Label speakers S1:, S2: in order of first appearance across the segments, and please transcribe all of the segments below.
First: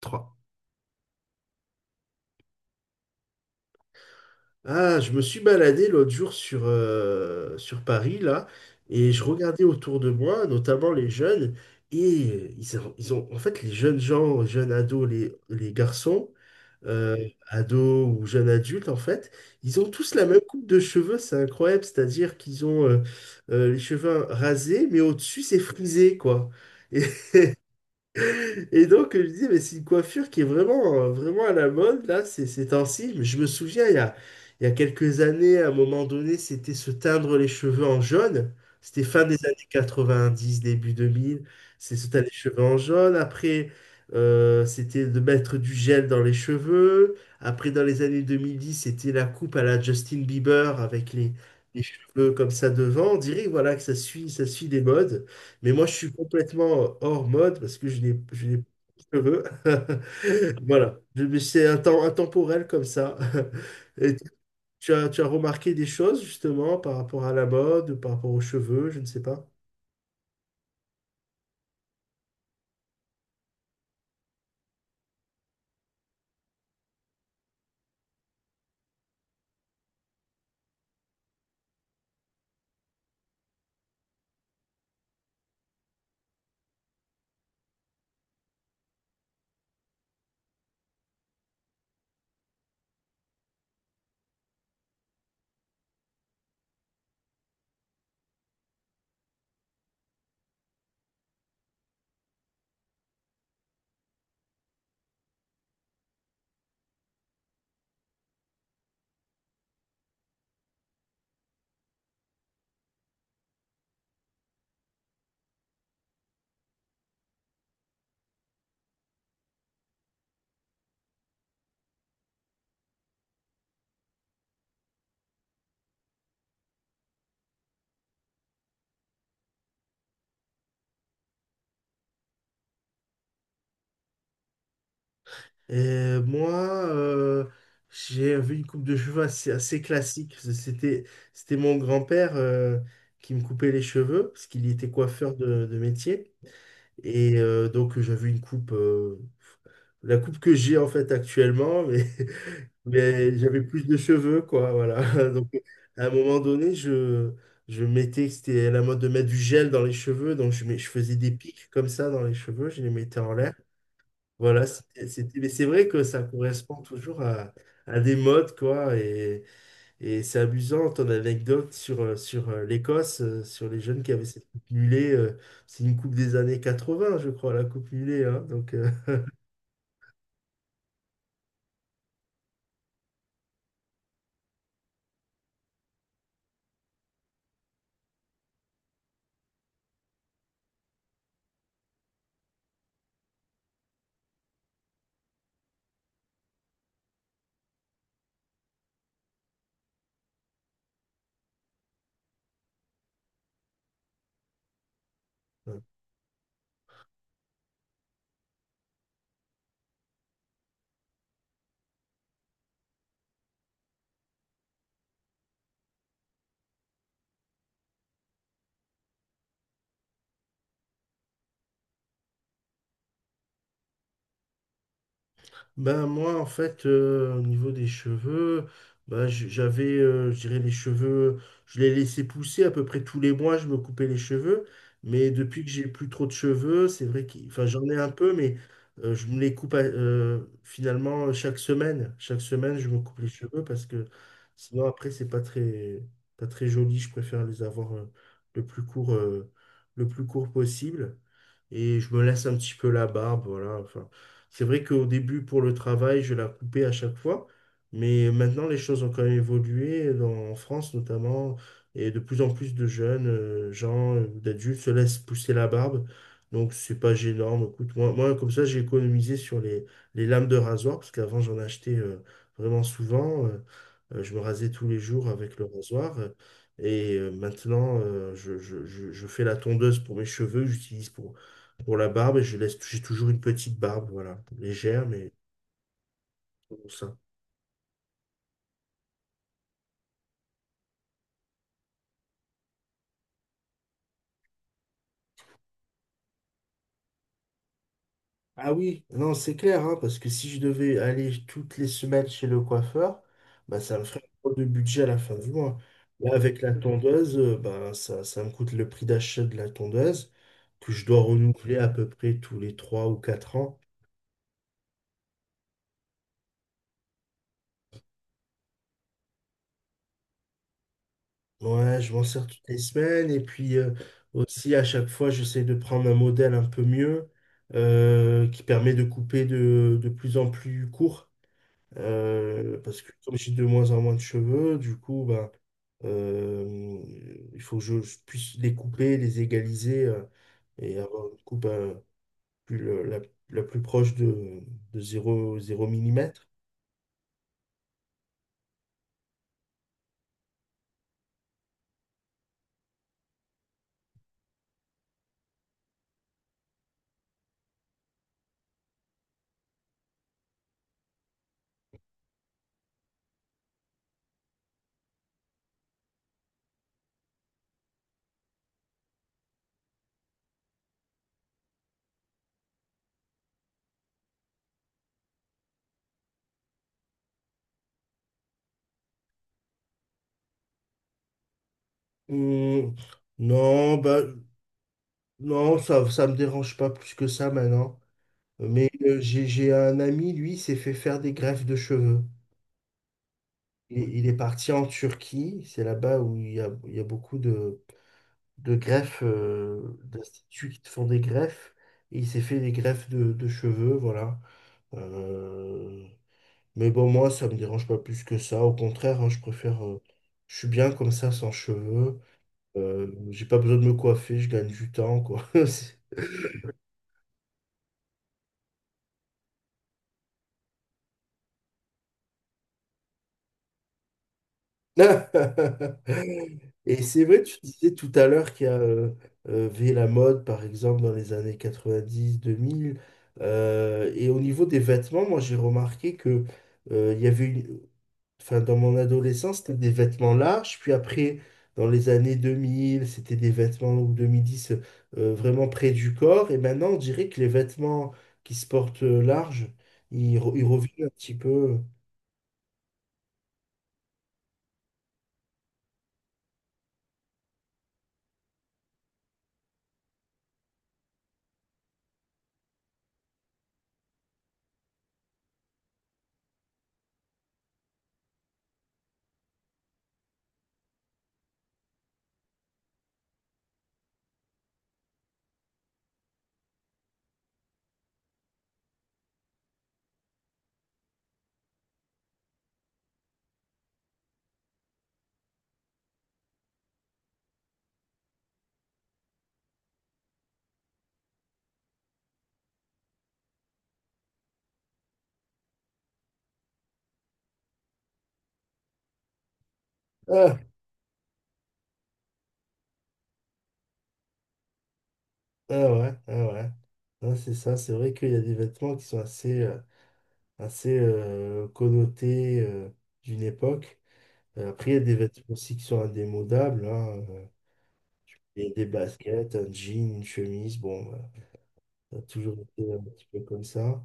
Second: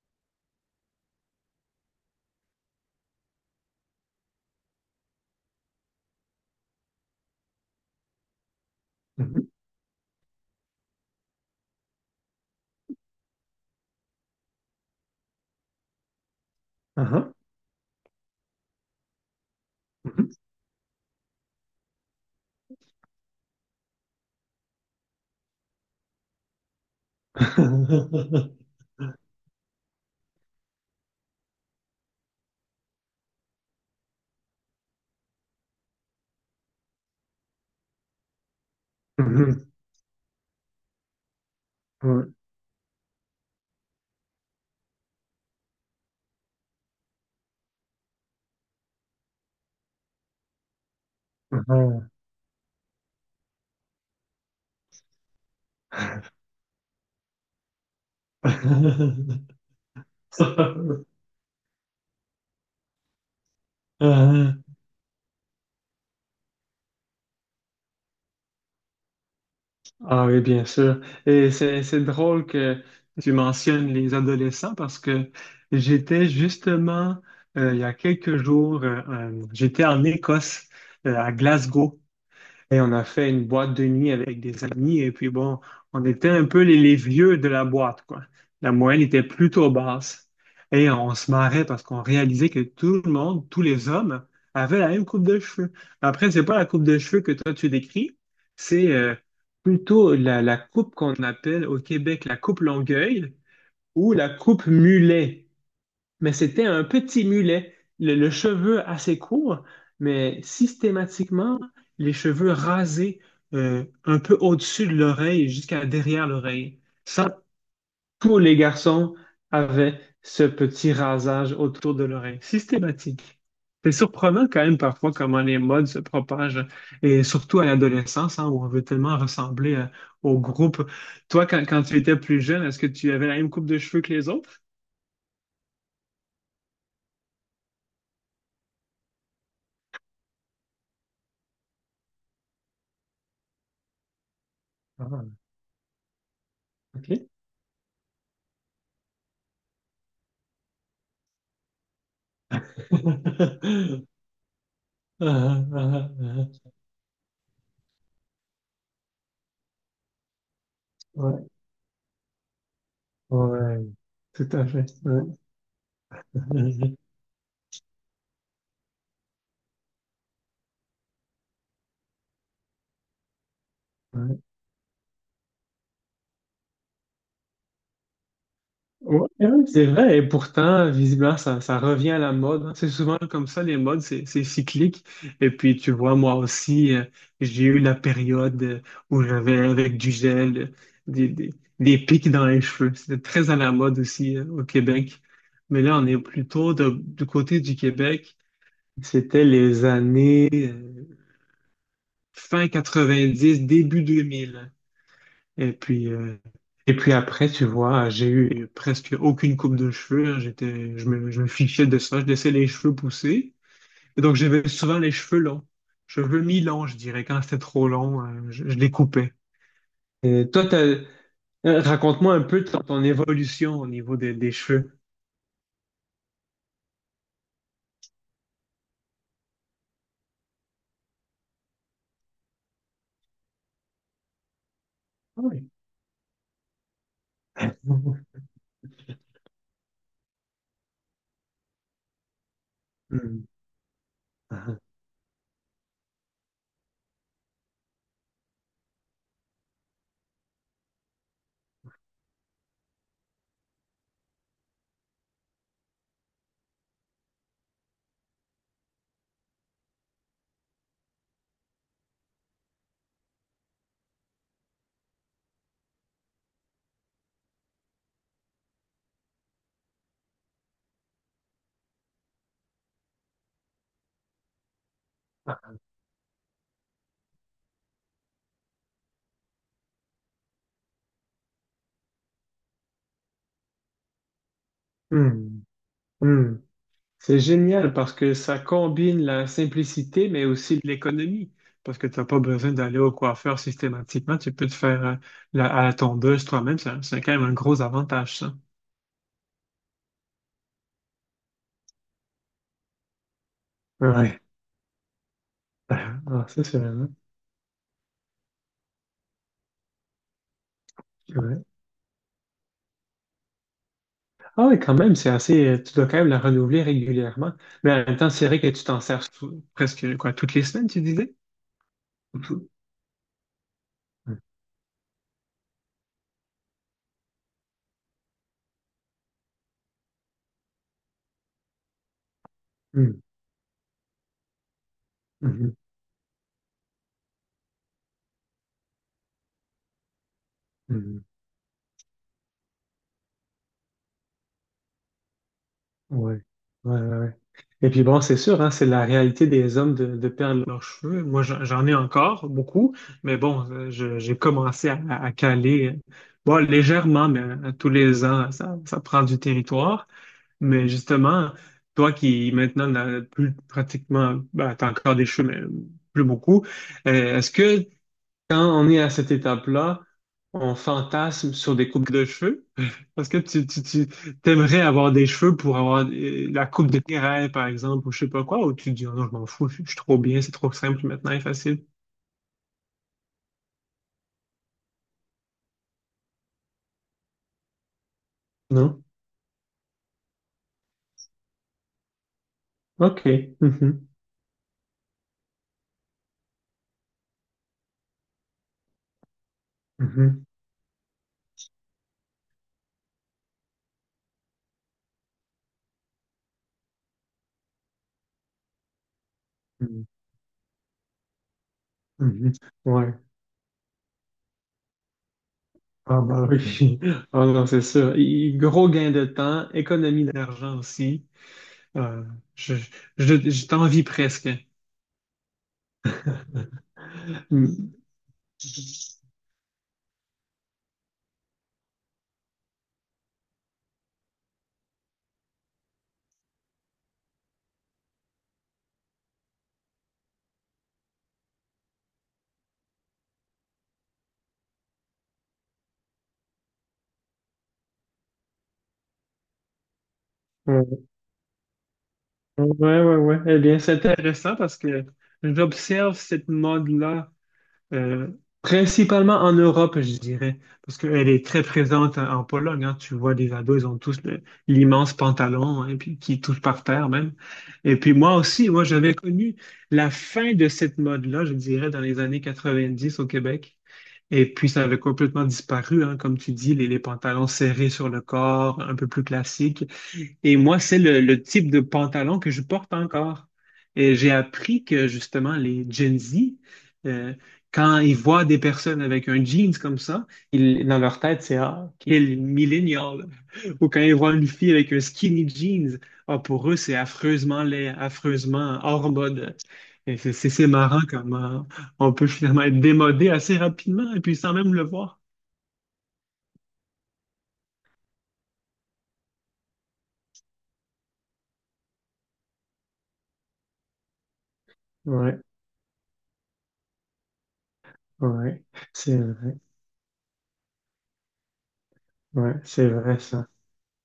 S1: Trois. Ah, je me suis baladé l'autre jour sur, sur Paris, là, et je
S2: Mhm.
S1: regardais autour de moi, notamment les jeunes, et en fait, les jeunes gens, jeunes ados, les garçons,
S2: Aha.
S1: Oui. Ados ou jeunes adultes, en fait, ils ont tous la même coupe de cheveux, c'est incroyable, c'est-à-dire qu'ils ont les cheveux rasés, mais au-dessus, c'est frisé, quoi. Et
S2: Mhm.
S1: Et donc, je me disais, mais c'est une coiffure qui est vraiment, vraiment à la mode, là, ces temps-ci. Mais je me souviens, il y a quelques années, à un moment donné, c'était se teindre les cheveux en jaune. C'était fin des années
S2: Mhm.
S1: 90, début 2000. C'est se teindre
S2: Ouais.
S1: les cheveux en jaune. Après, c'était de mettre du gel dans les cheveux. Après, dans les années 2010, c'était la coupe à la Justin Bieber avec les cheveux comme ça devant. On dirait, voilà, que ça suit des modes. Mais moi, je suis complètement hors mode parce que je n'ai pas
S2: Aha.
S1: de cheveux. Voilà. Mais c'est un temps intemporel comme ça. Et tu as remarqué des choses justement par rapport à la mode, par rapport aux cheveux, je ne sais pas.
S2: Ah oui, bien sûr. Et c'est drôle que tu mentionnes les adolescents parce que j'étais justement, il y a quelques jours, j'étais en Écosse, à Glasgow. Et on a fait une boîte de nuit avec des amis. Et puis bon, on était un peu les vieux de la boîte, quoi. La moyenne était plutôt basse. Et on se marrait parce qu'on réalisait que tout le monde, tous les hommes, avaient la même coupe de cheveux. Après, c'est pas la coupe de cheveux que toi tu décris, c'est plutôt la coupe qu'on appelle au Québec la coupe Longueuil ou la coupe Mulet, mais c'était un petit mulet, le cheveu assez court, mais systématiquement, les cheveux rasés un peu au-dessus de l'oreille jusqu'à derrière l'oreille. Ça, tous les garçons avaient ce petit rasage autour de l'oreille, systématique. C'est surprenant quand même parfois comment les modes se propagent, et surtout à l'adolescence, hein, où on veut tellement ressembler au groupe. Toi, quand tu étais plus jeune, est-ce que tu avais la même coupe de cheveux que les autres?
S1: Et moi, j'ai vu une coupe de cheveux assez classique. C'était mon grand-père qui me coupait les cheveux parce qu'il était
S2: Ah,
S1: coiffeur de métier.
S2: ok.
S1: Et donc j'avais une coupe, la coupe que j'ai en fait actuellement, mais, mais j'avais plus de cheveux, quoi, voilà. Donc
S2: Ah,
S1: à un
S2: ah,
S1: moment
S2: ah, ah.
S1: donné, je mettais, c'était à la mode de mettre du gel dans les cheveux, donc je faisais des
S2: Ouais,
S1: pics comme ça dans les cheveux, je les mettais en l'air.
S2: ouais, tout à
S1: Voilà,
S2: fait. Ouais.
S1: mais c'est vrai que ça correspond toujours à des modes, quoi. Et c'est amusant ton anecdote sur, l'Écosse, sur les jeunes qui avaient
S2: Ouais.
S1: cette coupe mulet. C'est une coupe des années 80, je crois, la coupe mulet, hein.
S2: Ouais, ouais, c'est vrai, et pourtant, visiblement, ça revient à la mode, hein. C'est souvent comme ça, les modes, c'est cyclique. Et puis, tu vois, moi aussi, j'ai eu la période où j'avais avec du gel, des, des, des pics dans les cheveux. C'était très à la mode aussi, au Québec. Mais là, on est plutôt du côté du Québec. C'était les années fin 90, début 2000. Et puis, et puis après, tu vois, j'ai eu presque aucune coupe de cheveux, hein. Je me fichais de ça. Je laissais les cheveux pousser. Et donc, j'avais souvent les cheveux longs. Cheveux mi-longs, je dirais. Quand c'était trop long, je les coupais. Et toi, raconte-moi un peu ton évolution au niveau des cheveux.
S1: Ben moi, en fait, au niveau des cheveux, ben, j'avais, je dirais, les cheveux, je les laissais pousser. À peu près tous les mois, je me coupais les cheveux. Mais depuis
S2: Oui.
S1: que j'ai plus trop de cheveux, c'est vrai que, enfin, j'en ai un peu, mais je me les coupe finalement chaque semaine. Chaque semaine, je me coupe les
S2: Hmm.
S1: cheveux parce que
S2: Ah.
S1: sinon, après, c'est pas très, pas très joli. Je préfère les avoir le plus court, euh, le plus court possible. Et je me laisse un petit peu la barbe, voilà. Enfin, c'est vrai qu'au début, pour le travail, je la coupais à chaque fois, mais maintenant, les choses ont quand même évolué, en France notamment, et de plus en plus de jeunes gens, d'adultes, se laissent pousser la barbe. Donc, c'est pas gênant. Mais écoute, moi, comme ça, j'ai économisé sur les lames de rasoir, parce qu'avant, j'en achetais vraiment souvent. Je me rasais tous les jours avec le rasoir. Et maintenant, je fais la tondeuse pour mes cheveux que j'utilise pour la barbe, je laisse, j'ai toujours une petite barbe, voilà, légère, mais
S2: Hmm. Hmm.
S1: bon, ça.
S2: C'est génial parce que ça combine la simplicité, mais aussi l'économie. Parce que tu n'as pas besoin d'aller au coiffeur systématiquement. Tu peux te faire à la tondeuse toi-même. C'est quand même un gros avantage, ça.
S1: Ah oui, non, c'est clair, hein, parce que si je devais aller toutes les semaines chez le coiffeur, bah, ça me ferait
S2: Ouais.
S1: trop de budget à la fin du mois. Là,
S2: Ah,
S1: avec
S2: ça,
S1: la
S2: c'est vraiment.
S1: tondeuse, bah, ça me coûte le prix d'achat de la tondeuse, que je dois
S2: Ouais.
S1: renouveler à peu près tous les 3 ou quatre ans.
S2: Ah oui, quand même, c'est assez. Tu dois quand même la renouveler régulièrement. Mais en même temps, c'est vrai que tu t'en sers presque quoi, toutes les semaines, tu disais?
S1: Ouais, je m'en sers toutes
S2: Mhm.
S1: les semaines, et puis aussi à chaque fois, j'essaie de prendre un modèle un peu mieux, qui permet de couper de plus en plus court. Parce que
S2: Mhm.
S1: comme j'ai de moins en moins de cheveux, du coup, ben,
S2: Mhm.
S1: euh, il faut que je puisse les couper, les égaliser et
S2: Mhm.
S1: avoir une coupe plus, le- la, la plus proche de zéro 0 mm.
S2: Ouais, ouais, ouais, ouais. Et puis bon, c'est sûr, hein, c'est la réalité des hommes de perdre leurs cheveux. Moi, j'en ai encore beaucoup, mais bon, j'ai commencé à caler, bon, légèrement, mais tous les ans, ça prend du territoire. Mais justement, toi qui maintenant n'as plus pratiquement, ben, t'as encore des cheveux, mais plus beaucoup, est-ce que quand on est à cette étape-là, on fantasme sur des coupes de cheveux. Parce que tu t'aimerais avoir des cheveux pour avoir la coupe de tes rêves, par exemple, ou je sais pas quoi, ou tu te dis, oh non, je m'en fous, je suis trop bien, c'est trop simple maintenant et facile.
S1: Hmm, non, bah, non, ça me dérange pas plus que ça maintenant. Mais
S2: Non?
S1: j'ai un ami, lui, s'est fait faire des greffes de cheveux.
S2: OK. Mhm.
S1: Il est parti en Turquie, c'est là-bas où il y a beaucoup de greffes,
S2: Mhm.
S1: d'instituts qui te font des greffes. Et il s'est fait des greffes de cheveux, voilà. Euh, mais bon, moi, ça me dérange pas plus que ça. Au contraire, hein, je préfère.
S2: Mhm.
S1: Je suis bien comme ça, sans cheveux.
S2: Mhm. Ouais.
S1: J'ai pas besoin de me coiffer, je gagne du temps, quoi.
S2: Ah bah oui. Ah non, c'est sûr. Et gros gain de temps, économie d'argent aussi. Euh, je je t'envie presque.
S1: Et c'est vrai, tu disais tout à l'heure qu'il y a V la mode, par exemple, dans les années 90, 2000. Et au niveau des vêtements, moi, j'ai remarqué que il y avait une, enfin, dans mon adolescence, c'était des vêtements larges. Puis après, dans les années 2000, c'était des vêtements, ou 2010, vraiment près du corps. Et maintenant, on dirait que les vêtements qui se portent larges, ils
S2: Mm.
S1: reviennent un petit peu.
S2: Ouais, ouais, ouais. Eh bien, c'est intéressant parce que j'observe cette mode-là euh, principalement en Europe, je dirais, parce qu'elle est très présente en Pologne, hein. Tu vois, les ados, ils ont tous l'immense pantalon, hein, puis qui touche par terre même. Et puis moi aussi, moi, j'avais connu la fin de cette mode-là, je dirais, dans les années 90 au Québec. Et puis, ça avait complètement disparu, hein, comme tu dis, les pantalons serrés sur le corps, un peu plus classiques. Et moi, c'est le type de pantalon que je porte encore. Et j'ai appris que justement, les Gen Z, euh, quand ils voient des personnes avec un jeans comme ça, ils, dans leur tête, c'est ah, quel millennial! Ou quand ils voient une fille avec un skinny jeans, ah, pour eux, c'est affreusement laid, affreusement hors mode. Et
S1: Ah,
S2: c'est marrant comment on peut finalement être démodé assez rapidement et puis sans même le voir.
S1: ah ah ouais. Ouais, c'est ça, c'est vrai qu'il y a des vêtements qui sont assez connotés d'une époque. Après, il y a des
S2: Ouais,
S1: vêtements aussi qui sont indémodables, hein. Il
S2: ouais,
S1: y a des
S2: c'est
S1: baskets,
S2: vrai.
S1: un jean, une chemise. Bon, bah. Ça a
S2: Ouais,
S1: toujours
S2: c'est
S1: été un
S2: vrai
S1: petit peu
S2: ça.
S1: comme ça.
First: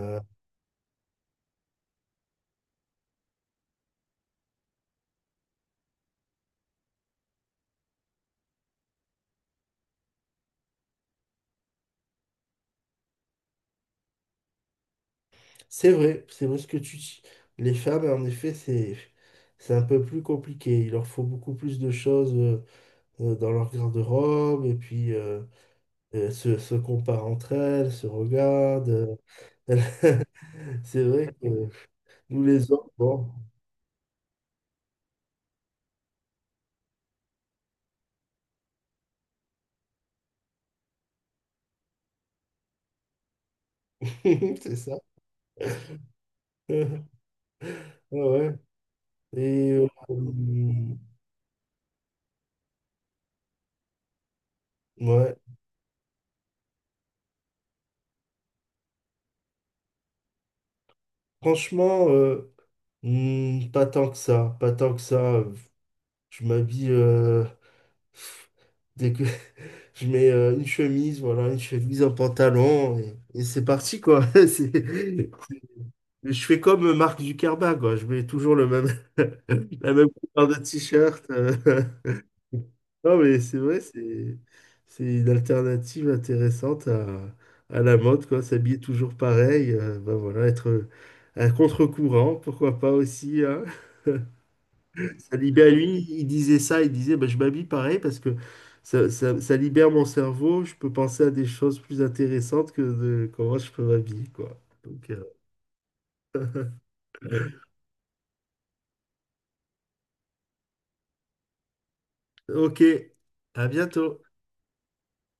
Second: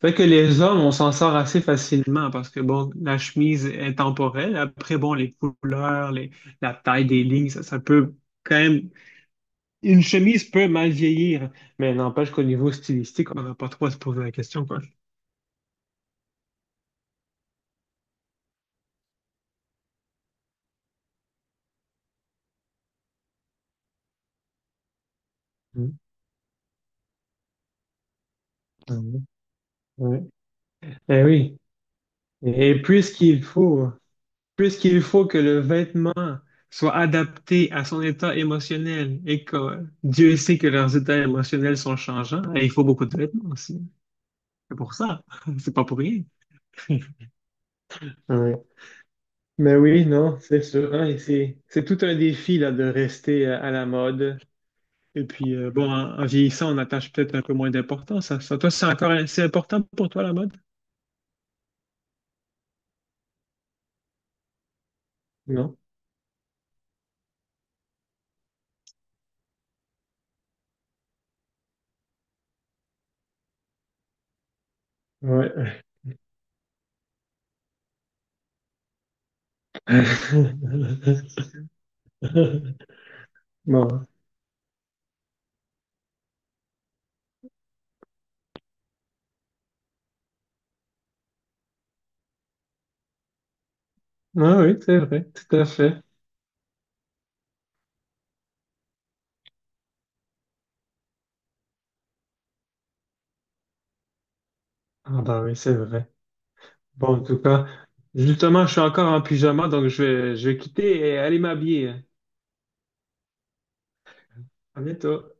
S2: Fait que les hommes, on s'en sort assez facilement parce que, bon, la chemise est temporelle. Après, bon, les couleurs, la taille des lignes, ça peut quand même... Une chemise peut mal vieillir, mais n'empêche qu'au niveau stylistique, on n'a pas trop à se poser la question, quoi.
S1: c'est vrai ce que tu dis. Les femmes, en effet, c'est un peu plus compliqué. Il leur faut beaucoup plus de choses dans leur garde-robe et puis
S2: Mm.
S1: se comparent entre elles, se regardent.
S2: Mm.
S1: Elles-
S2: Ouais.
S1: C'est
S2: Eh
S1: vrai que
S2: oui.
S1: nous les
S2: Et
S1: hommes, bon,
S2: puisqu'il puisqu'il faut que le vêtement soit adapté à son état émotionnel et que Dieu sait que leurs états émotionnels sont changeants, eh, il faut beaucoup de vêtements aussi.
S1: c'est
S2: C'est pour
S1: ça.
S2: ça. C'est pas pour rien.
S1: Ouais.
S2: Ouais.
S1: Et
S2: Mais
S1: euh,
S2: oui, non, c'est sûr,
S1: hum,
S2: hein, et c'est tout un défi là, de rester à la mode. Et
S1: ouais,
S2: puis, bon, en vieillissant, on attache peut-être un peu moins d'importance à ça. Toi, c'est encore assez important pour toi, la mode?
S1: franchement, pas tant que ça, pas tant que ça.
S2: Non?
S1: Je m'habille. Dès que je mets une chemise, voilà, une chemise, un pantalon, et c'est parti, quoi.
S2: Ouais.
S1: Je fais comme Marc Ducarba, quoi. Je mets toujours le même, la même couleur de t-shirt. Euh. Non, mais c'est vrai,
S2: Bon.
S1: c'est une alternative intéressante à la mode, quoi. S'habiller toujours pareil, ben voilà, être à contre-courant, pourquoi pas aussi, hein.
S2: Ah oui, c'est vrai,
S1: Ça
S2: tout à
S1: libère,
S2: fait.
S1: lui, il disait ça, il disait, bah, je m'habille pareil parce que ça libère mon cerveau, je peux penser à des choses plus intéressantes que de comment je peux m'habiller, quoi. Donc,
S2: Ah bah oui, c'est vrai. Bon, en tout cas, justement, je suis encore en pyjama, donc je je vais quitter et aller m'habiller.
S1: ok, à bientôt.
S2: À bientôt.